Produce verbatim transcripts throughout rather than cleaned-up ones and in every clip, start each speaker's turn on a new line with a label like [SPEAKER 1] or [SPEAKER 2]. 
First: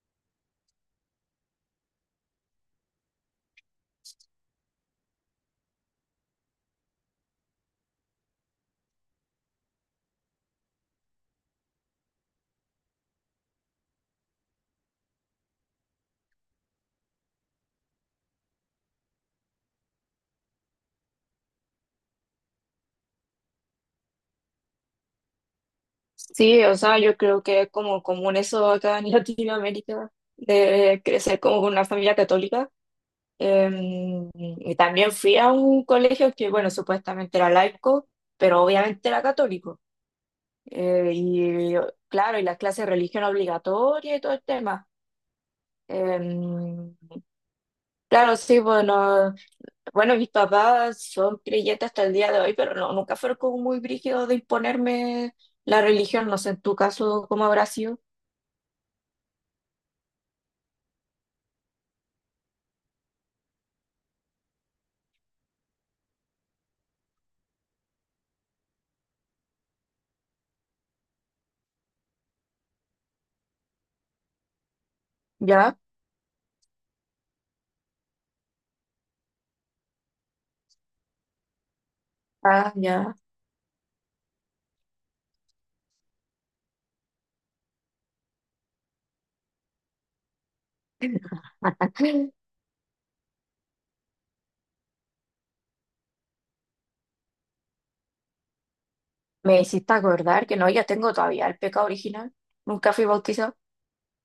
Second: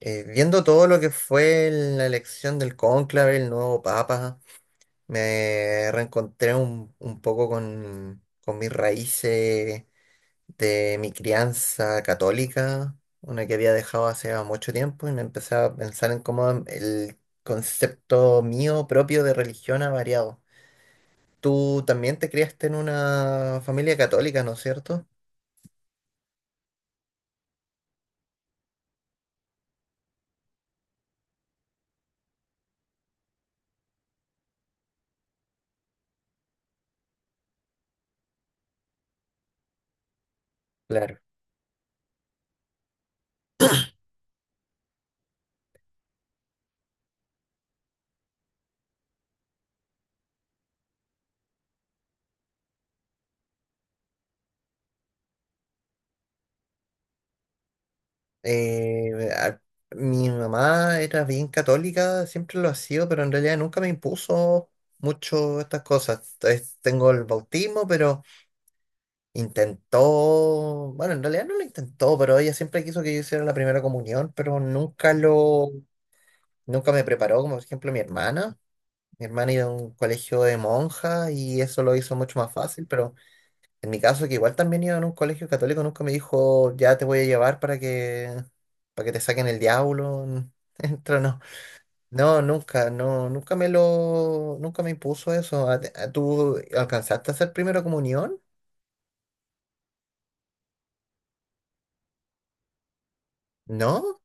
[SPEAKER 1] eh, Viendo todo lo que fue la elección del cónclave, el nuevo papa, me reencontré un, un poco con, con mis raíces de mi crianza católica, una que había dejado hace mucho tiempo, y me empecé a pensar en cómo el concepto mío propio de religión ha variado. Tú también te criaste en una familia católica, ¿no es cierto?
[SPEAKER 2] Sí, o sea, yo creo que es como común eso acá en Latinoamérica, de crecer como con una familia católica. Em, y también fui a un colegio que, bueno, supuestamente era laico, pero obviamente era católico. Eh,
[SPEAKER 1] Claro.
[SPEAKER 2] y claro, y las clases de religión obligatoria y todo el tema. Em, claro, sí, bueno, bueno, mis papás son creyentes hasta el día de hoy, pero no, nunca fueron como muy brígidos de imponerme la religión. No sé, en tu caso, ¿cómo habrá sido?
[SPEAKER 1] Eh, a- Mi mamá era bien católica, siempre lo ha sido, pero en realidad nunca me impuso mucho estas cosas. Es- tengo el bautismo, pero intentó, bueno, en realidad no lo intentó, pero ella siempre quiso que yo hiciera la primera comunión, pero nunca lo,
[SPEAKER 2] ¿Ya?
[SPEAKER 1] nunca me preparó, como por ejemplo mi hermana. Mi hermana iba a un colegio de monjas y eso lo hizo mucho más
[SPEAKER 2] Ah,
[SPEAKER 1] fácil, pero
[SPEAKER 2] ya.
[SPEAKER 1] en mi caso, que igual también iba en un colegio católico, nunca me dijo, ya te voy a llevar para que, para que te saquen el diablo. Entra, no. No, nunca, no, nunca me lo, nunca me impuso eso. ¿A- a- ¿Tú alcanzaste a hacer primera comunión?
[SPEAKER 2] Me hiciste acordar que no, yo tengo todavía el pecado original. Nunca fui bautizado.
[SPEAKER 1] ¿No?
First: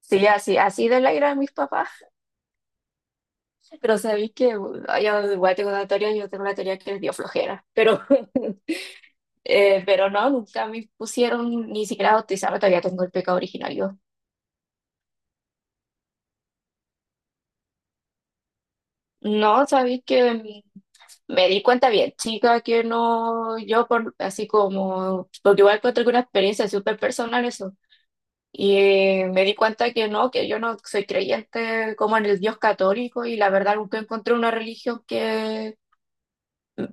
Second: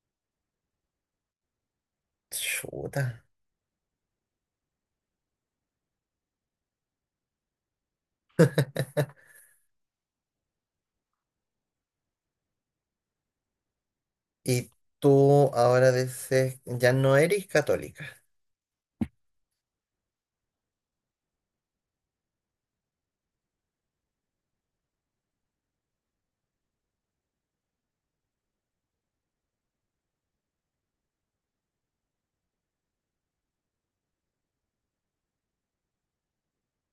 [SPEAKER 2] Sí, así, así de la ira de mis papás.
[SPEAKER 1] Chuta.
[SPEAKER 2] Pero sabéis que bueno, yo igual tengo una teoría, yo tengo la teoría que les dio flojera. Pero, eh, pero no, nunca me pusieron ni siquiera a bautizarme, todavía tengo el pecado original yo.
[SPEAKER 1] Y tú ahora dices, ya no eres católica.
[SPEAKER 2] No, sabéis que mm, me di cuenta bien, chica, que no, yo por así como, porque igual encuentro que una experiencia súper personal eso. Y me di cuenta que no, que yo no soy creyente como en el Dios católico y la verdad nunca encontré una religión que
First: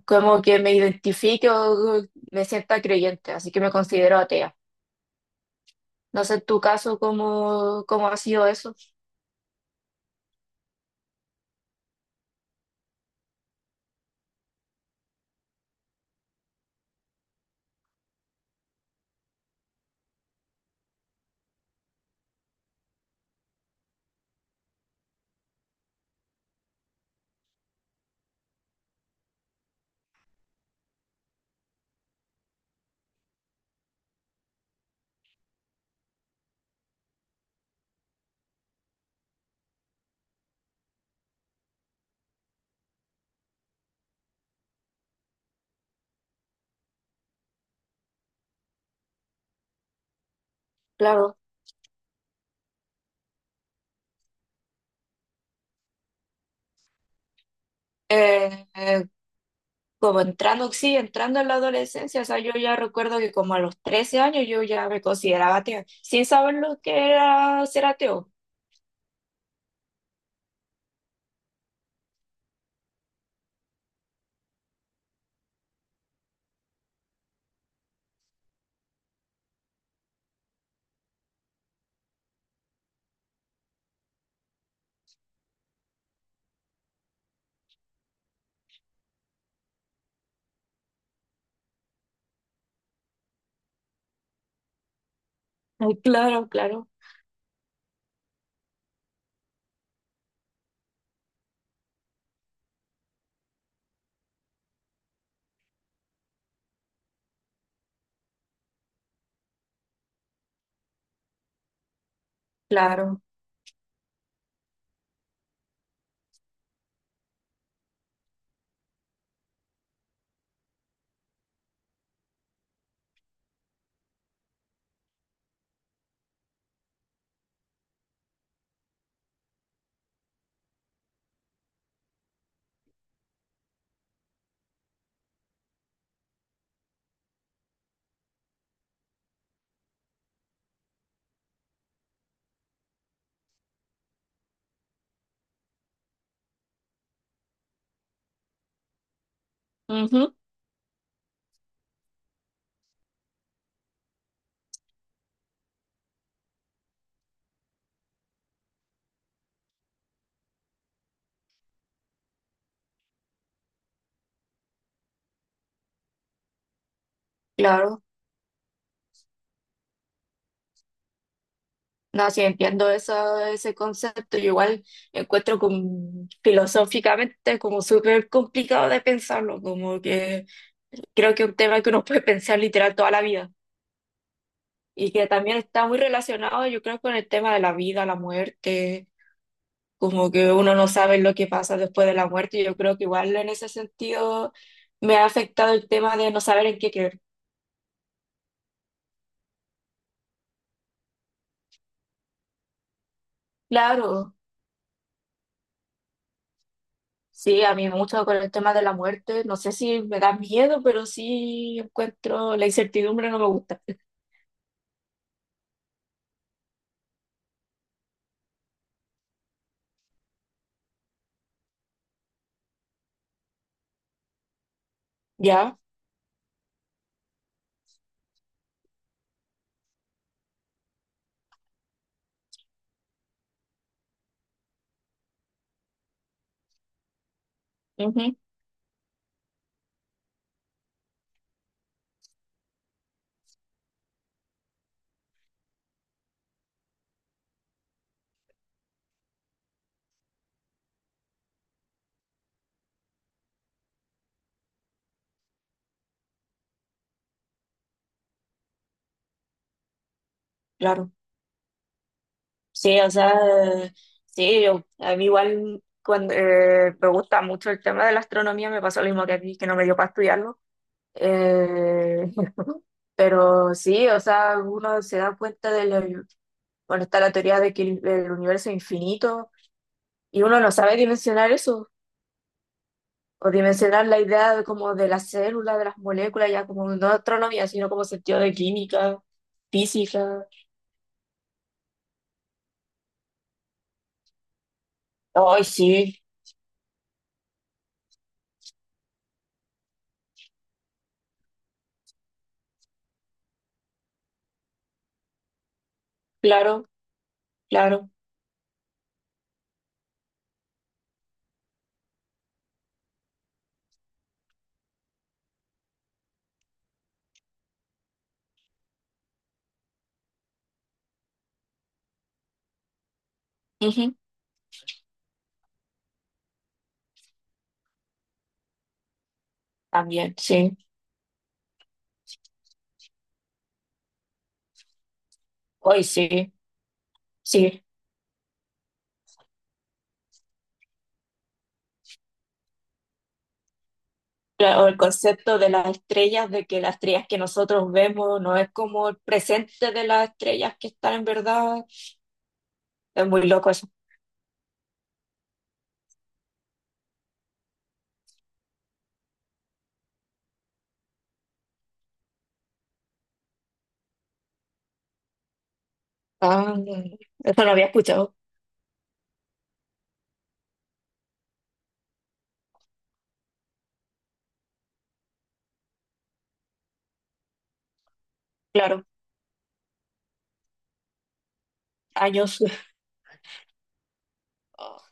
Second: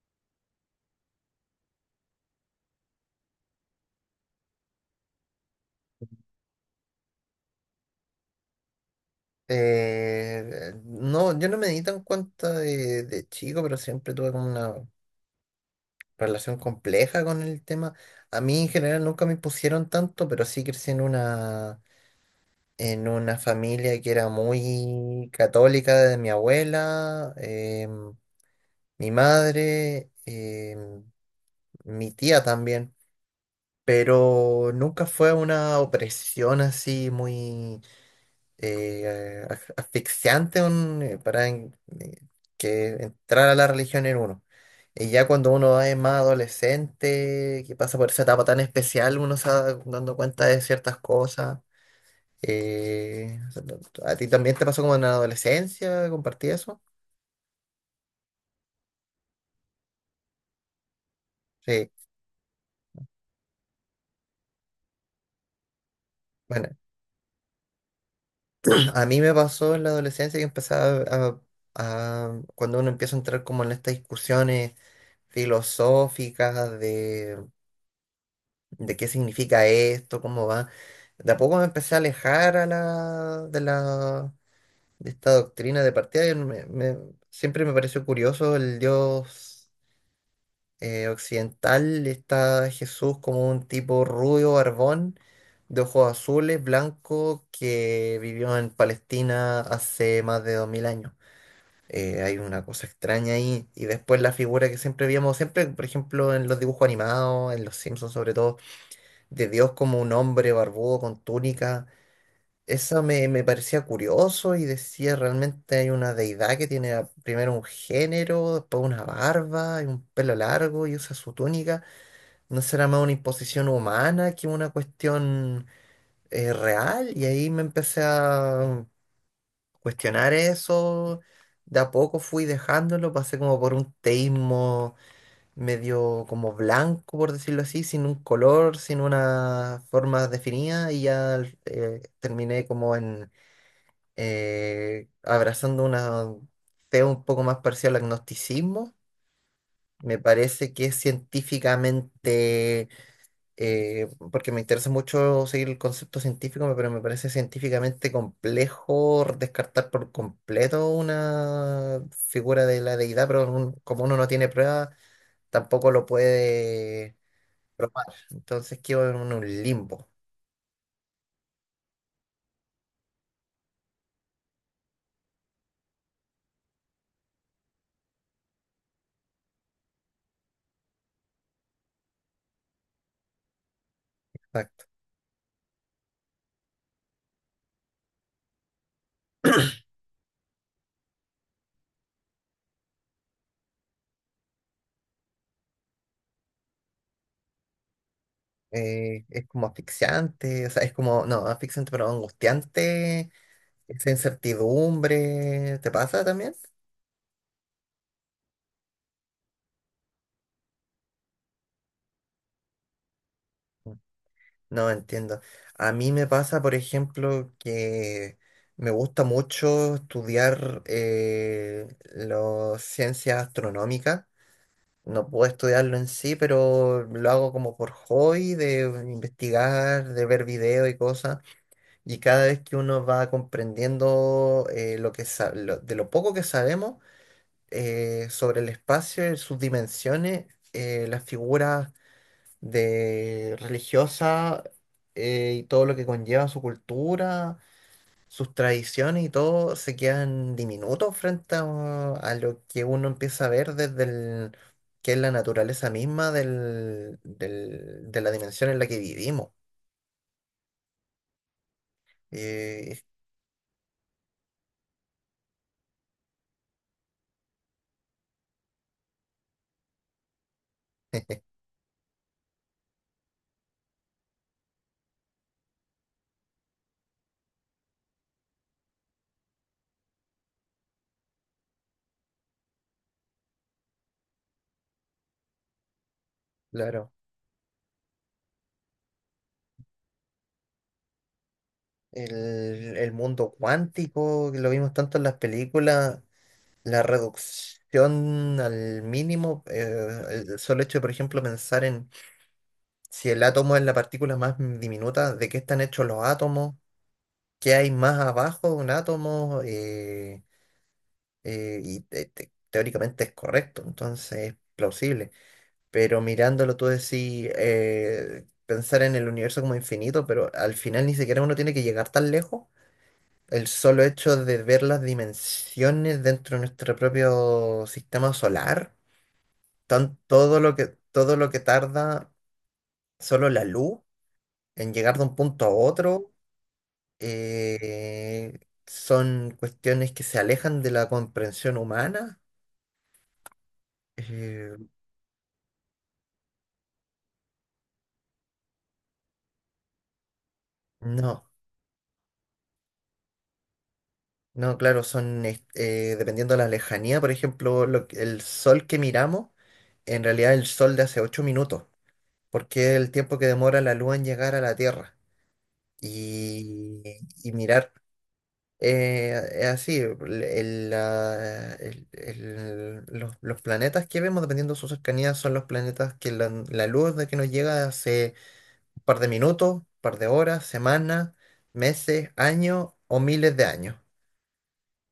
[SPEAKER 2] como que me identifique o me sienta creyente, así que me considero atea. No sé en tu caso cómo, cómo ha sido eso.
[SPEAKER 1] Eh, no, yo no me di tan cuenta de, de chico, pero siempre tuve como una relación compleja con el tema. A mí en general nunca me impusieron tanto, pero sí crecí en una, en una familia que era muy católica de mi abuela, em, mi madre, em, mi tía también, pero nunca fue una opresión así muy... eh, as- asfixiante un- eh, para en- eh, que entrar a la religión en uno. Y ya cuando uno es más adolescente, que pasa por esa etapa tan especial, uno se va dando cuenta de ciertas
[SPEAKER 2] Claro.
[SPEAKER 1] cosas. Eh, ¿A ti también te pasó como en la adolescencia? ¿Compartí eso?
[SPEAKER 2] Eh, eh, Como entrando, sí, entrando en la
[SPEAKER 1] Sí.
[SPEAKER 2] adolescencia, o sea, yo ya recuerdo que como a los trece años yo ya me consideraba atea, sin saber
[SPEAKER 1] Bueno,
[SPEAKER 2] lo que era ser ateo.
[SPEAKER 1] a mí me pasó en la adolescencia que empezaba a, a- cuando uno empieza a entrar como en estas discusiones filosóficas de qué significa esto, cómo va. De a poco me empecé a alejar a la, de la, de esta doctrina de partida. y me- me- siempre me pareció curioso el dios eh, occidental, está Jesús como un tipo rubio, barbón, de
[SPEAKER 2] Ay,
[SPEAKER 1] ojos
[SPEAKER 2] claro,
[SPEAKER 1] azules,
[SPEAKER 2] claro,
[SPEAKER 1] blanco, que vivió en Palestina hace más de dos mil años. Eh, hay una cosa extraña ahí. Y después la figura que siempre veíamos, siempre, por ejemplo, en los dibujos animados, en los Simpsons sobre todo de Dios como un hombre barbudo con túnica. Esa
[SPEAKER 2] claro.
[SPEAKER 1] me, me parecía curioso y decía, realmente hay una deidad que tiene a- primero un género, después una barba y un pelo largo y usa su túnica. ¿No será más una imposición humana que una cuestión eh, real? Y ahí me empecé a cuestionar eso. De a poco fui dejándolo, pasé como por un teísmo medio como blanco, por decirlo así, sin un color, sin una forma definida, y ya eh, terminé como en eh, abrazando una fe un poco más parcial al agnosticismo. Me
[SPEAKER 2] Ujú,
[SPEAKER 1] parece que es científicamente, eh, porque me interesa mucho seguir el concepto científico, pero me parece científicamente complejo descartar por completo una figura de la deidad, pero un- como uno no tiene pruebas, tampoco lo puede
[SPEAKER 2] claro.
[SPEAKER 1] probar. Entonces quedo en un limbo.
[SPEAKER 2] No, sí, entiendo eso, ese concepto. Yo igual encuentro como, filosóficamente como súper complicado de pensarlo, como que creo que es un tema que uno puede pensar literal toda la vida
[SPEAKER 1] Exacto.
[SPEAKER 2] y que también está muy relacionado, yo creo, con el tema de la vida, la muerte, como que uno no sabe lo que pasa después de la muerte. Yo creo que igual en ese sentido me ha afectado el tema de no saber en qué creer.
[SPEAKER 1] Eh, es como asfixiante, o sea, es como, no, asfixiante, pero angustiante, esa
[SPEAKER 2] Claro.
[SPEAKER 1] incertidumbre, ¿te pasa también?
[SPEAKER 2] Sí, a mí me gusta con el tema de la muerte. No sé si me da miedo, pero sí encuentro la incertidumbre, no me gusta.
[SPEAKER 1] No entiendo. A mí me pasa, por ejemplo, que me gusta mucho estudiar eh, las ciencias astronómicas. No puedo
[SPEAKER 2] Ya,
[SPEAKER 1] estudiarlo en sí, pero lo hago como por hobby, de investigar, de ver videos y cosas. Y cada vez que uno va comprendiendo eh, lo que sa- lo- de lo poco que sabemos eh,
[SPEAKER 2] ujú,
[SPEAKER 1] sobre el espacio, y sus dimensiones, eh, las figuras de religiosas eh, y todo lo que conlleva su cultura, sus tradiciones y todo, se quedan diminutos frente a, a lo que uno empieza a ver desde el, que es la naturaleza misma del, del- de la dimensión en la que vivimos.
[SPEAKER 2] claro. Sí,
[SPEAKER 1] Eh,
[SPEAKER 2] o sea, eh, sí, yo- a mí igual cuando, eh, me gusta mucho el tema de la astronomía, me pasó lo mismo que a ti, que no me dio para estudiarlo. Eh, pero sí, o sea, uno se da cuenta de, lo- bueno, está la teoría de que el el universo es infinito y uno no sabe dimensionar eso. O dimensionar la idea de, como de las células, de las moléculas, ya como no
[SPEAKER 1] claro.
[SPEAKER 2] astronomía, sino como sentido de química, física.
[SPEAKER 1] El, el mundo cuántico, que lo vimos tanto en las
[SPEAKER 2] Hoy
[SPEAKER 1] películas,
[SPEAKER 2] sí,
[SPEAKER 1] la reducción al mínimo, eh, el solo hecho de, por ejemplo, pensar en si el átomo es la partícula más diminuta, de qué están hechos los átomos,
[SPEAKER 2] claro,
[SPEAKER 1] qué hay
[SPEAKER 2] claro.
[SPEAKER 1] más abajo de un átomo, eh, eh, y te- te- teóricamente es correcto, entonces es plausible. Pero mirándolo tú decís, eh, pensar en el universo como infinito, pero al final ni siquiera uno tiene que llegar tan lejos. El solo
[SPEAKER 2] Ujú.
[SPEAKER 1] hecho de ver las dimensiones dentro de nuestro propio sistema solar, tan-
[SPEAKER 2] También,
[SPEAKER 1] todo lo
[SPEAKER 2] sí.
[SPEAKER 1] que, todo lo que tarda solo la luz en llegar de un punto a
[SPEAKER 2] Hoy
[SPEAKER 1] otro,
[SPEAKER 2] sí, sí.
[SPEAKER 1] eh, son cuestiones que se alejan de la comprensión humana. Eh,
[SPEAKER 2] Cla- o el concepto de las estrellas, de que las estrellas que nosotros vemos no es como el presente de las estrellas que están en
[SPEAKER 1] no,
[SPEAKER 2] verdad. Es muy loco eso.
[SPEAKER 1] no, claro, son, es- eh, dependiendo de la lejanía, por ejemplo, lo que- el sol que miramos, en realidad el sol de hace ocho minutos, porque es el tiempo que demora la luz en llegar a la Tierra.
[SPEAKER 2] Ah,
[SPEAKER 1] Y,
[SPEAKER 2] no,
[SPEAKER 1] y
[SPEAKER 2] eso no había
[SPEAKER 1] mirar.
[SPEAKER 2] escuchado,
[SPEAKER 1] Eh, es así, el- el, la- el- el- los, los planetas que vemos, dependiendo de su cercanía, son los planetas que la, la luz de que nos llega hace un
[SPEAKER 2] claro,
[SPEAKER 1] par de minutos, un par de horas, semanas, meses,
[SPEAKER 2] años.
[SPEAKER 1] años o miles de años.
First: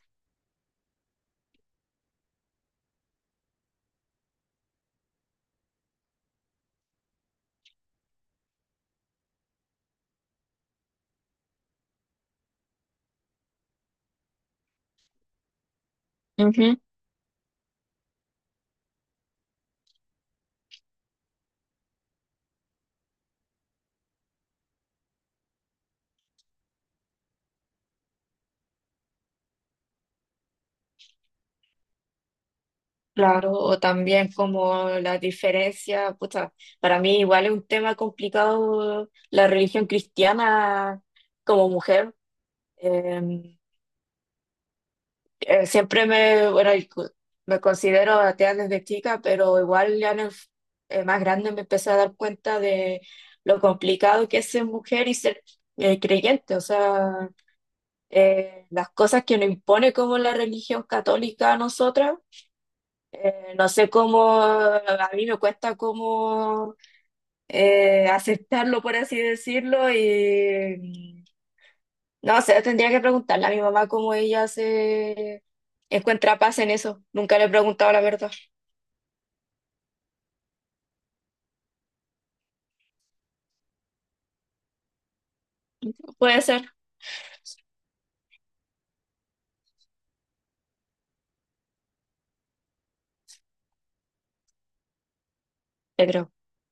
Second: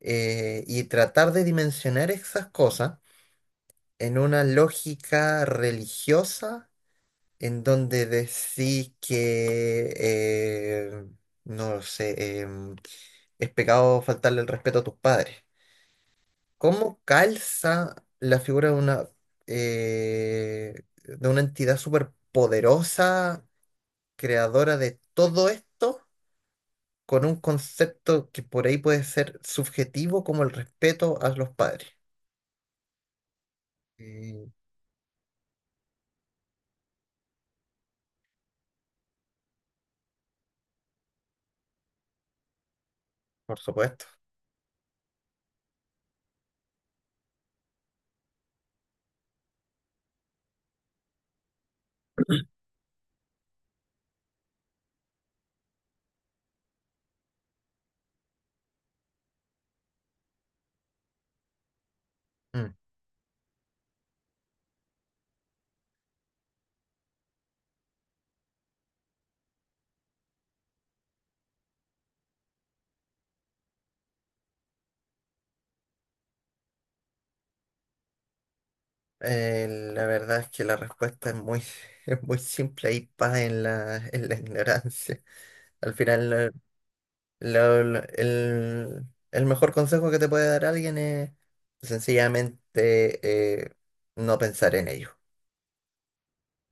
[SPEAKER 1] Eh, y tratar de dimensionar esas cosas en una lógica religiosa en donde decís que, eh, no lo sé, em, es pecado faltarle el respeto a tus padres.
[SPEAKER 2] Ujú.
[SPEAKER 1] ¿Cómo calza la figura de una, eh, de una entidad superpoderosa, creadora de todo esto, con un concepto que por ahí puede ser subjetivo como el respeto a los padres?
[SPEAKER 2] Claro, o también
[SPEAKER 1] Y,
[SPEAKER 2] como la diferencia, pucha, para mí igual es un tema complicado la religión cristiana como mujer. Eh,
[SPEAKER 1] por supuesto.
[SPEAKER 2] eh, Siempre me, bueno, y cu- me considero atea desde chica, pero igual ya en el f- eh, más grande me empecé a dar cuenta de lo complicado que es ser mujer y ser eh, creyente, o sea, eh, las cosas que nos impone como la religión católica a nosotras.
[SPEAKER 1] Mm.
[SPEAKER 2] Eh, no sé cómo, a mí me cuesta como eh, aceptarlo, por así decirlo, y mm, no sé, tendría que preguntarle a mi mamá cómo ella se encuentra paz en eso. Nunca le he preguntado la verdad.
[SPEAKER 1] Eh, la verdad es que la respuesta es muy, es muy simple y paz en la, en la ignorancia. Al
[SPEAKER 2] Puede
[SPEAKER 1] final,
[SPEAKER 2] ser,
[SPEAKER 1] Lo- lo- el, el mejor consejo que te puede dar alguien es sencillamente eh, no pensar en ello.
[SPEAKER 2] yo creo.